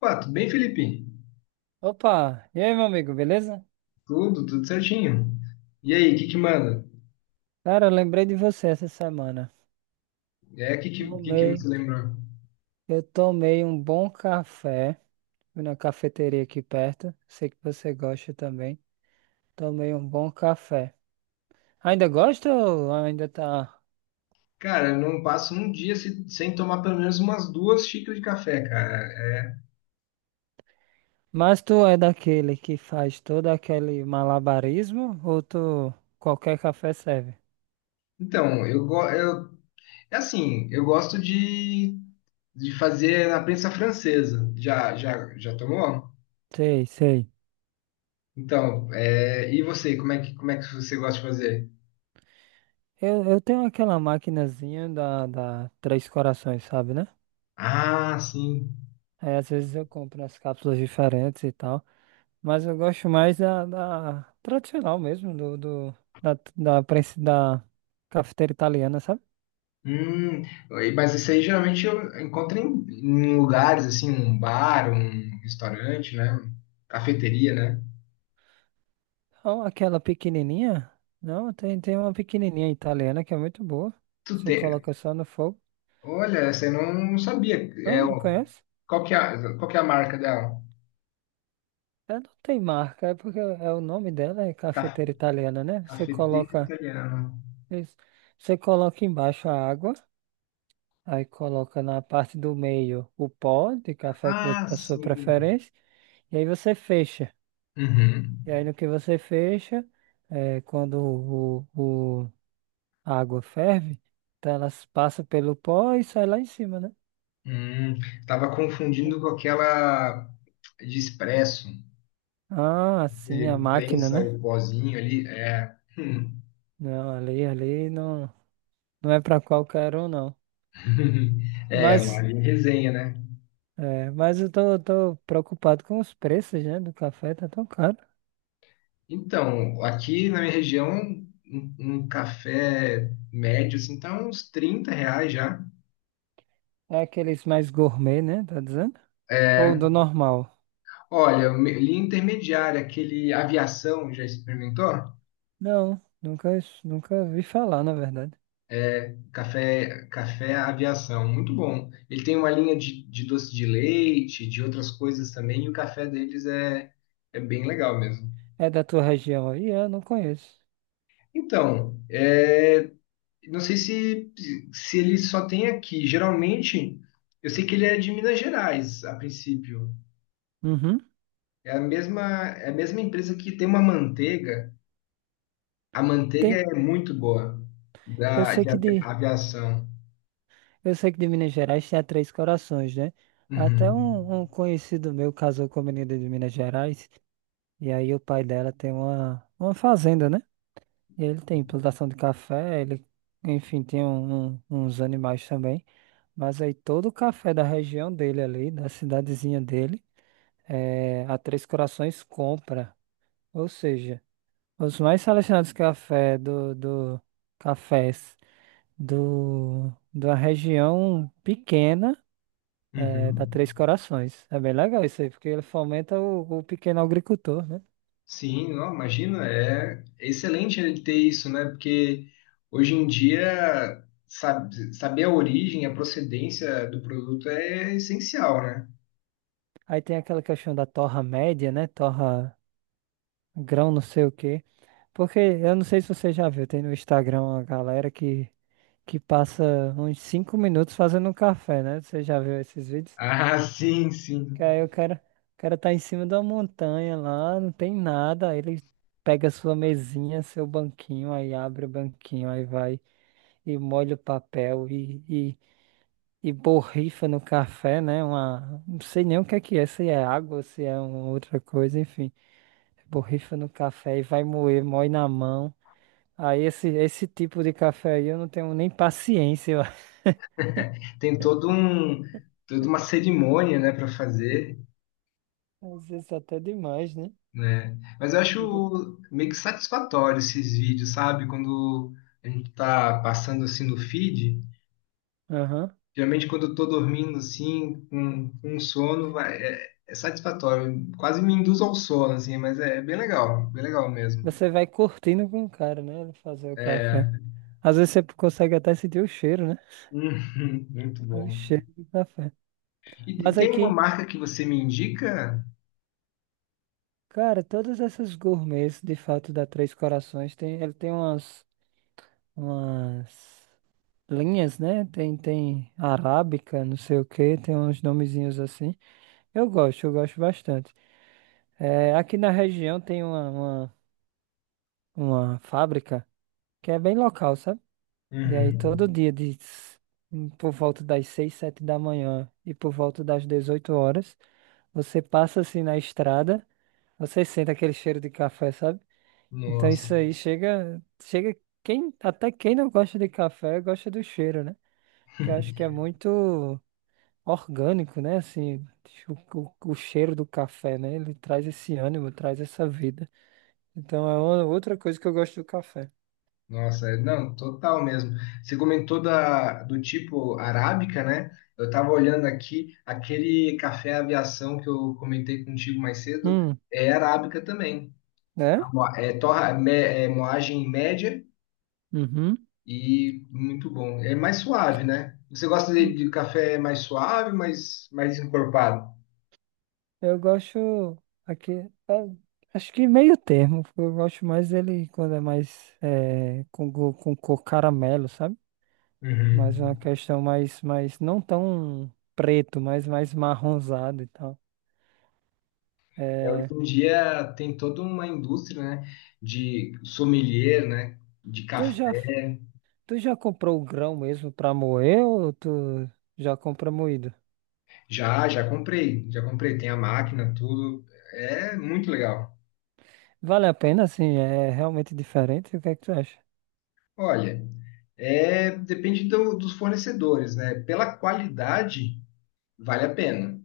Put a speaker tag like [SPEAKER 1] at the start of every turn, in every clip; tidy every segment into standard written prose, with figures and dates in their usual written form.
[SPEAKER 1] Pá, tudo bem, Felipe?
[SPEAKER 2] Opa, e aí, meu amigo, beleza?
[SPEAKER 1] Tudo certinho. E aí, o que que manda?
[SPEAKER 2] Cara, eu lembrei de você essa semana.
[SPEAKER 1] É, o que que você
[SPEAKER 2] Tomei,
[SPEAKER 1] lembrou?
[SPEAKER 2] eu tomei um bom café. Fui na cafeteria aqui perto. Sei que você gosta também. Tomei um bom café. Ainda gosta ou ainda tá?
[SPEAKER 1] Cara, eu não passo um dia sem tomar pelo menos umas duas xícaras de café, cara. É,
[SPEAKER 2] Mas tu é daquele que faz todo aquele malabarismo ou tu qualquer café serve?
[SPEAKER 1] Então, eu é assim, eu gosto de fazer na prensa francesa. Já tomou?
[SPEAKER 2] Sei, sei.
[SPEAKER 1] Então, e você, como é que você gosta de fazer?
[SPEAKER 2] Eu tenho aquela maquinazinha da Três Corações, sabe, né?
[SPEAKER 1] Ah, sim.
[SPEAKER 2] Aí às vezes eu compro as cápsulas diferentes e tal. Mas eu gosto mais da tradicional mesmo, do, do, da, da, prensa- da cafeteira italiana, sabe?
[SPEAKER 1] Hum, mas isso aí geralmente eu encontro em lugares assim, um bar, um restaurante, né? Cafeteria, né?
[SPEAKER 2] Não, aquela pequenininha. Não, tem uma pequenininha italiana que é muito boa.
[SPEAKER 1] Tu
[SPEAKER 2] Você
[SPEAKER 1] tem.
[SPEAKER 2] coloca só no fogo.
[SPEAKER 1] Olha, essa eu não sabia. É,
[SPEAKER 2] Não, não
[SPEAKER 1] o-
[SPEAKER 2] conhece?
[SPEAKER 1] qual que é a marca dela?
[SPEAKER 2] Ela não tem marca, é porque é o nome dela é
[SPEAKER 1] Ca-
[SPEAKER 2] cafeteira italiana, né? Você
[SPEAKER 1] Cafeteira
[SPEAKER 2] coloca,
[SPEAKER 1] italiana.
[SPEAKER 2] isso. Você coloca embaixo a água, aí coloca na parte do meio o pó de café
[SPEAKER 1] Ah,
[SPEAKER 2] da sua
[SPEAKER 1] sim.
[SPEAKER 2] preferência, e aí você fecha.
[SPEAKER 1] Uhum.
[SPEAKER 2] E aí no que você fecha, é, quando o- a água ferve, então elas passam pelo pó e sai lá em cima, né?
[SPEAKER 1] Hum, tava
[SPEAKER 2] Então,
[SPEAKER 1] confundindo com aquela de expresso,
[SPEAKER 2] ah, sim, a
[SPEAKER 1] de
[SPEAKER 2] máquina,
[SPEAKER 1] prensa,
[SPEAKER 2] né?
[SPEAKER 1] o pozinho ali. É.
[SPEAKER 2] Não, ali, ali não, não é para qualquer um, não.
[SPEAKER 1] É, uma
[SPEAKER 2] Mas,
[SPEAKER 1] linha resenha, né?
[SPEAKER 2] é, mas eu tô, preocupado com os preços, né? Do café, tá tão caro.
[SPEAKER 1] Então, aqui na minha região, um café médio, assim, tá uns 30 reais já.
[SPEAKER 2] É aqueles mais gourmet, né? Tá dizendo? Ou
[SPEAKER 1] É,
[SPEAKER 2] do normal?
[SPEAKER 1] olha, linha intermediária, aquele aviação, já experimentou?
[SPEAKER 2] Não, nunca vi falar, na verdade.
[SPEAKER 1] É, café aviação, muito bom. Ele tem uma linha de doce de leite, de outras coisas também, e o café deles é bem legal mesmo.
[SPEAKER 2] É da tua região aí? É, eu não conheço.
[SPEAKER 1] Então, não sei se ele só tem aqui. Geralmente, eu sei que ele é de Minas Gerais, a princípio.
[SPEAKER 2] Uhum.
[SPEAKER 1] É a mesma, é a mesma empresa que tem uma manteiga. A manteiga
[SPEAKER 2] Tem,
[SPEAKER 1] é muito boa
[SPEAKER 2] eu
[SPEAKER 1] da,
[SPEAKER 2] sei
[SPEAKER 1] de
[SPEAKER 2] que
[SPEAKER 1] avi-
[SPEAKER 2] de
[SPEAKER 1] aviação.
[SPEAKER 2] Eu sei que de Minas Gerais tem a Três Corações, né? Até
[SPEAKER 1] Uhum.
[SPEAKER 2] um, um conhecido meu casou com a menina de Minas Gerais, e aí o pai dela tem uma fazenda, né? E ele tem plantação de café, ele, enfim, tem uns animais também. Mas aí todo o café da região dele ali, da cidadezinha dele, é, a Três Corações compra. Ou seja, os mais selecionados cafés da região pequena. É, da
[SPEAKER 1] Uhum.
[SPEAKER 2] Três Corações. É bem legal isso aí, porque ele fomenta o pequeno agricultor, né?
[SPEAKER 1] Sim, não, imagina, é excelente ele ter isso, né? Porque hoje em dia saber a origem, a procedência do produto é essencial, né?
[SPEAKER 2] Aí tem aquela questão da torra média, né? Torra grão, não sei o quê. Porque eu não sei se você já viu, tem no Instagram uma galera que, passa uns 5 minutos fazendo um café, né? Você já viu esses vídeos?
[SPEAKER 1] Ah, sim, sim.
[SPEAKER 2] Que aí o cara tá em cima da montanha lá, não tem nada, aí ele pega sua mesinha, seu banquinho, aí abre o banquinho, aí vai e molha o papel e borrifa no café, né? Uma, não sei nem o que é, se é água, se é uma outra coisa, enfim. Borrifa no café e vai moer, moe na mão. Aí esse tipo de café aí eu não tenho nem paciência, eu acho.
[SPEAKER 1] Tem toda uma cerimônia, né, para fazer.
[SPEAKER 2] Às vezes até demais, né?
[SPEAKER 1] Né? Mas eu
[SPEAKER 2] Fica-
[SPEAKER 1] acho meio que satisfatório esses vídeos, sabe? Quando a gente tá passando assim no feed,
[SPEAKER 2] Aham.
[SPEAKER 1] geralmente quando eu tô dormindo assim, com sono, é satisfatório. Quase me induz ao sono, assim, mas é bem legal mesmo.
[SPEAKER 2] Você vai curtindo com o cara, né? Ele fazer o café.
[SPEAKER 1] É,
[SPEAKER 2] Às vezes você consegue até sentir o cheiro, né?
[SPEAKER 1] muito
[SPEAKER 2] O
[SPEAKER 1] bom.
[SPEAKER 2] cheiro do café.
[SPEAKER 1] E
[SPEAKER 2] Mas
[SPEAKER 1] tem uma
[SPEAKER 2] aqui,
[SPEAKER 1] marca que você me indica?
[SPEAKER 2] cara, todas essas gourmets, de fato, da Três Corações, tem, ele tem umas, umas linhas, né? Tem, tem arábica, não sei o que, tem uns nomezinhos assim. Eu gosto bastante. É, aqui na região tem uma fábrica que é bem local, sabe? E aí
[SPEAKER 1] Uhum.
[SPEAKER 2] todo dia, por volta das 6 7 da manhã e por volta das 18 horas, você passa assim na estrada, você sente aquele cheiro de café, sabe? Então
[SPEAKER 1] Nossa.
[SPEAKER 2] isso aí chega, chega quem, até quem não gosta de café gosta do cheiro, né? Que eu acho que é muito orgânico, né? Assim, o cheiro do café, né? Ele traz esse ânimo, traz essa vida. Então é outra coisa que eu gosto do café.
[SPEAKER 1] Nossa, não, total mesmo. Você comentou do tipo arábica, né? Eu tava olhando aqui, aquele café aviação que eu comentei contigo mais cedo
[SPEAKER 2] Hum,
[SPEAKER 1] é arábica também. A
[SPEAKER 2] né?
[SPEAKER 1] moa- É, torra, é moagem média
[SPEAKER 2] Uhum.
[SPEAKER 1] e muito bom. É mais suave, né? Você gosta de,
[SPEAKER 2] Hum,
[SPEAKER 1] de café mais suave, mais encorpado?
[SPEAKER 2] Eu gosto aqui, é, acho que meio termo. Eu gosto mais dele quando é mais é, com cor caramelo, sabe? Mas uma
[SPEAKER 1] Uhum.
[SPEAKER 2] questão mais não tão preto, mas mais marronzado e tal.
[SPEAKER 1] É, hoje
[SPEAKER 2] É,
[SPEAKER 1] em dia tem toda uma indústria, né, de sommelier, né, de
[SPEAKER 2] tu já
[SPEAKER 1] café.
[SPEAKER 2] tu já comprou o grão mesmo pra moer ou tu já compra moído?
[SPEAKER 1] Já comprei, tem a máquina, tudo. É muito legal.
[SPEAKER 2] Vale a pena, assim, é realmente diferente. O que é que tu acha?
[SPEAKER 1] Olha, depende dos fornecedores, né? Pela qualidade, vale a pena.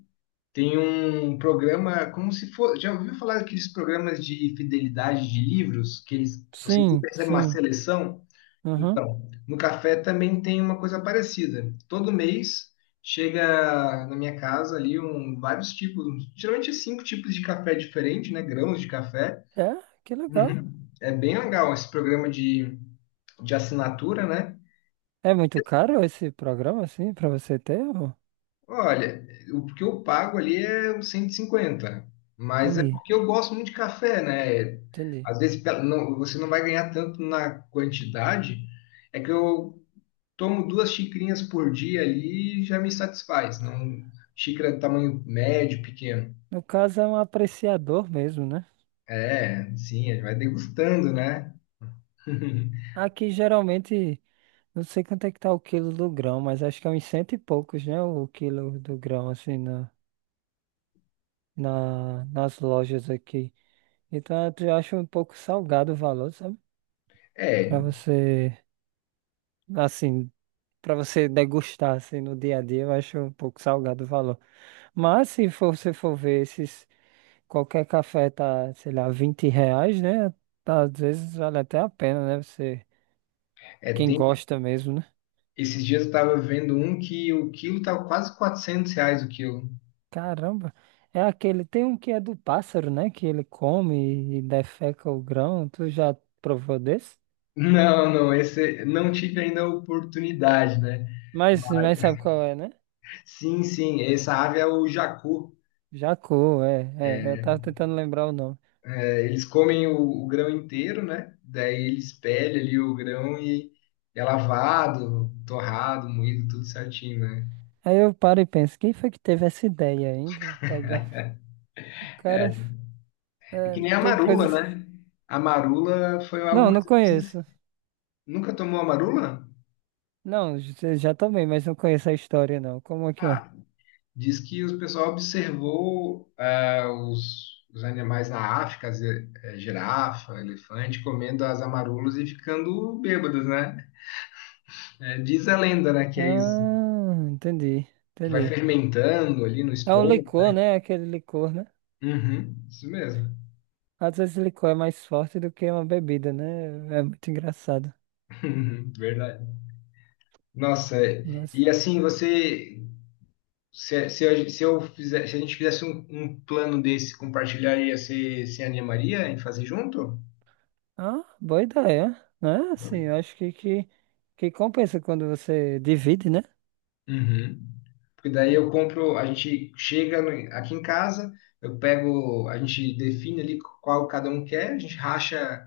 [SPEAKER 1] Tem um programa como se for, já ouviu falar daqueles programas de fidelidade de livros que eles, você sempre
[SPEAKER 2] Sim,
[SPEAKER 1] recebe uma
[SPEAKER 2] sim.
[SPEAKER 1] seleção?
[SPEAKER 2] Aham.
[SPEAKER 1] Então, no café também tem uma coisa parecida. Todo mês chega na minha casa ali vários tipos, geralmente é cinco tipos de café diferente, né? Grãos de café.
[SPEAKER 2] É, que legal.
[SPEAKER 1] Uhum. É bem legal esse programa de assinatura, né?
[SPEAKER 2] É muito caro esse programa, assim, pra você ter? Ou
[SPEAKER 1] Olha, o que eu pago ali é uns 150, mas é
[SPEAKER 2] entendi,
[SPEAKER 1] porque eu gosto muito de café, né?
[SPEAKER 2] entendi.
[SPEAKER 1] Às vezes você não vai ganhar tanto na quantidade, é que eu tomo duas xicrinhas por dia ali e já me satisfaz. Não, xícara de tamanho médio, pequeno.
[SPEAKER 2] No caso, é um apreciador mesmo, né?
[SPEAKER 1] É, sim, vai degustando, né?
[SPEAKER 2] Aqui, geralmente, não sei quanto é que tá o quilo do grão, mas acho que é uns cento e poucos, né? O quilo do grão, assim, na, nas lojas aqui. Então, eu acho um pouco salgado o valor, sabe? Para
[SPEAKER 1] É,
[SPEAKER 2] você, assim, para você degustar assim no dia a dia, eu acho um pouco salgado o valor. Mas se for- você for ver esses, qualquer café tá, sei lá, R$ 20, né? Tá, às vezes vale até a pena, né? Você,
[SPEAKER 1] é,
[SPEAKER 2] quem gosta mesmo, né?
[SPEAKER 1] Esses dias eu tava vendo um que o quilo tava quase 400 reais o quilo.
[SPEAKER 2] Caramba, é aquele, tem um que é do pássaro, né? Que ele come e defeca o grão. Tu já provou desse?
[SPEAKER 1] Não, não, esse não tive ainda a oportunidade, né?
[SPEAKER 2] Mas sabe qual é, né?
[SPEAKER 1] Sim, sim, essa ave é o jacu.
[SPEAKER 2] Jacu, é, é. É. Eu tava tentando lembrar o nome.
[SPEAKER 1] É, eles comem o grão inteiro, né? Daí eles pelham ali o grão e é lavado, torrado, moído, tudo certinho, né?
[SPEAKER 2] Aí eu paro e penso, quem foi que teve essa ideia ainda? Pegar. Cara,
[SPEAKER 1] É que
[SPEAKER 2] é,
[SPEAKER 1] nem a
[SPEAKER 2] tem
[SPEAKER 1] marula,
[SPEAKER 2] coisas.
[SPEAKER 1] né? A marula foi algo
[SPEAKER 2] Não, não
[SPEAKER 1] mais ou menos assim.
[SPEAKER 2] conheço.
[SPEAKER 1] Nunca tomou a marula?
[SPEAKER 2] Não, já tomei, mas não conheço a história, não. Como é que é?
[SPEAKER 1] Diz que o pessoal observou os animais na África, girafa, elefante, comendo as amarulas e ficando bêbados, né? É, diz a lenda, né, que é isso,
[SPEAKER 2] Ah, entendi,
[SPEAKER 1] que vai
[SPEAKER 2] entendi.
[SPEAKER 1] fermentando ali no
[SPEAKER 2] É um
[SPEAKER 1] estômago.
[SPEAKER 2] licor, né? Aquele licor, né?
[SPEAKER 1] Uhum, isso mesmo.
[SPEAKER 2] Às vezes licor é mais forte do que uma bebida, né? É é muito engraçado.
[SPEAKER 1] Verdade. Nossa,
[SPEAKER 2] Mas.
[SPEAKER 1] e assim, você, se, a, se eu fizer, se a gente fizesse um plano desse, compartilharia, você se animaria em fazer junto?
[SPEAKER 2] Ah, boa ideia, né? Assim, eu acho que, compensa quando você divide, né?
[SPEAKER 1] Uhum. Porque daí eu compro, a gente chega aqui em casa, eu pego, a gente define ali qual cada um quer, a gente racha,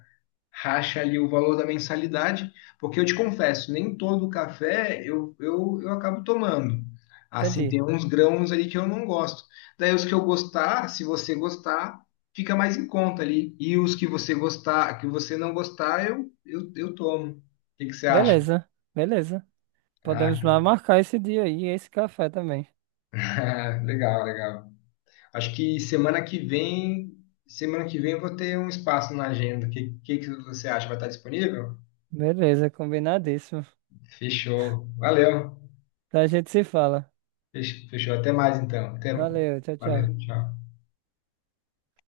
[SPEAKER 1] racha ali o valor da mensalidade, porque eu te confesso, nem todo café eu acabo tomando. Assim,
[SPEAKER 2] Entendi.
[SPEAKER 1] tem uns grãos ali que eu não gosto. Daí os que eu gostar, se você gostar, fica mais em conta ali. E os que você gostar, que você não gostar, eu tomo. O que que você acha?
[SPEAKER 2] Beleza, beleza.
[SPEAKER 1] Ah,
[SPEAKER 2] Podemos marcar esse dia aí, e esse café também.
[SPEAKER 1] legal, legal. Acho que semana que vem eu vou ter um espaço na agenda. O que que você acha? Vai estar disponível?
[SPEAKER 2] Beleza, combinadíssimo.
[SPEAKER 1] Fechou. Valeu.
[SPEAKER 2] Então a gente se fala.
[SPEAKER 1] Fechou. Até mais então. Até.
[SPEAKER 2] Valeu, tchau, tchau.
[SPEAKER 1] Valeu. Tchau.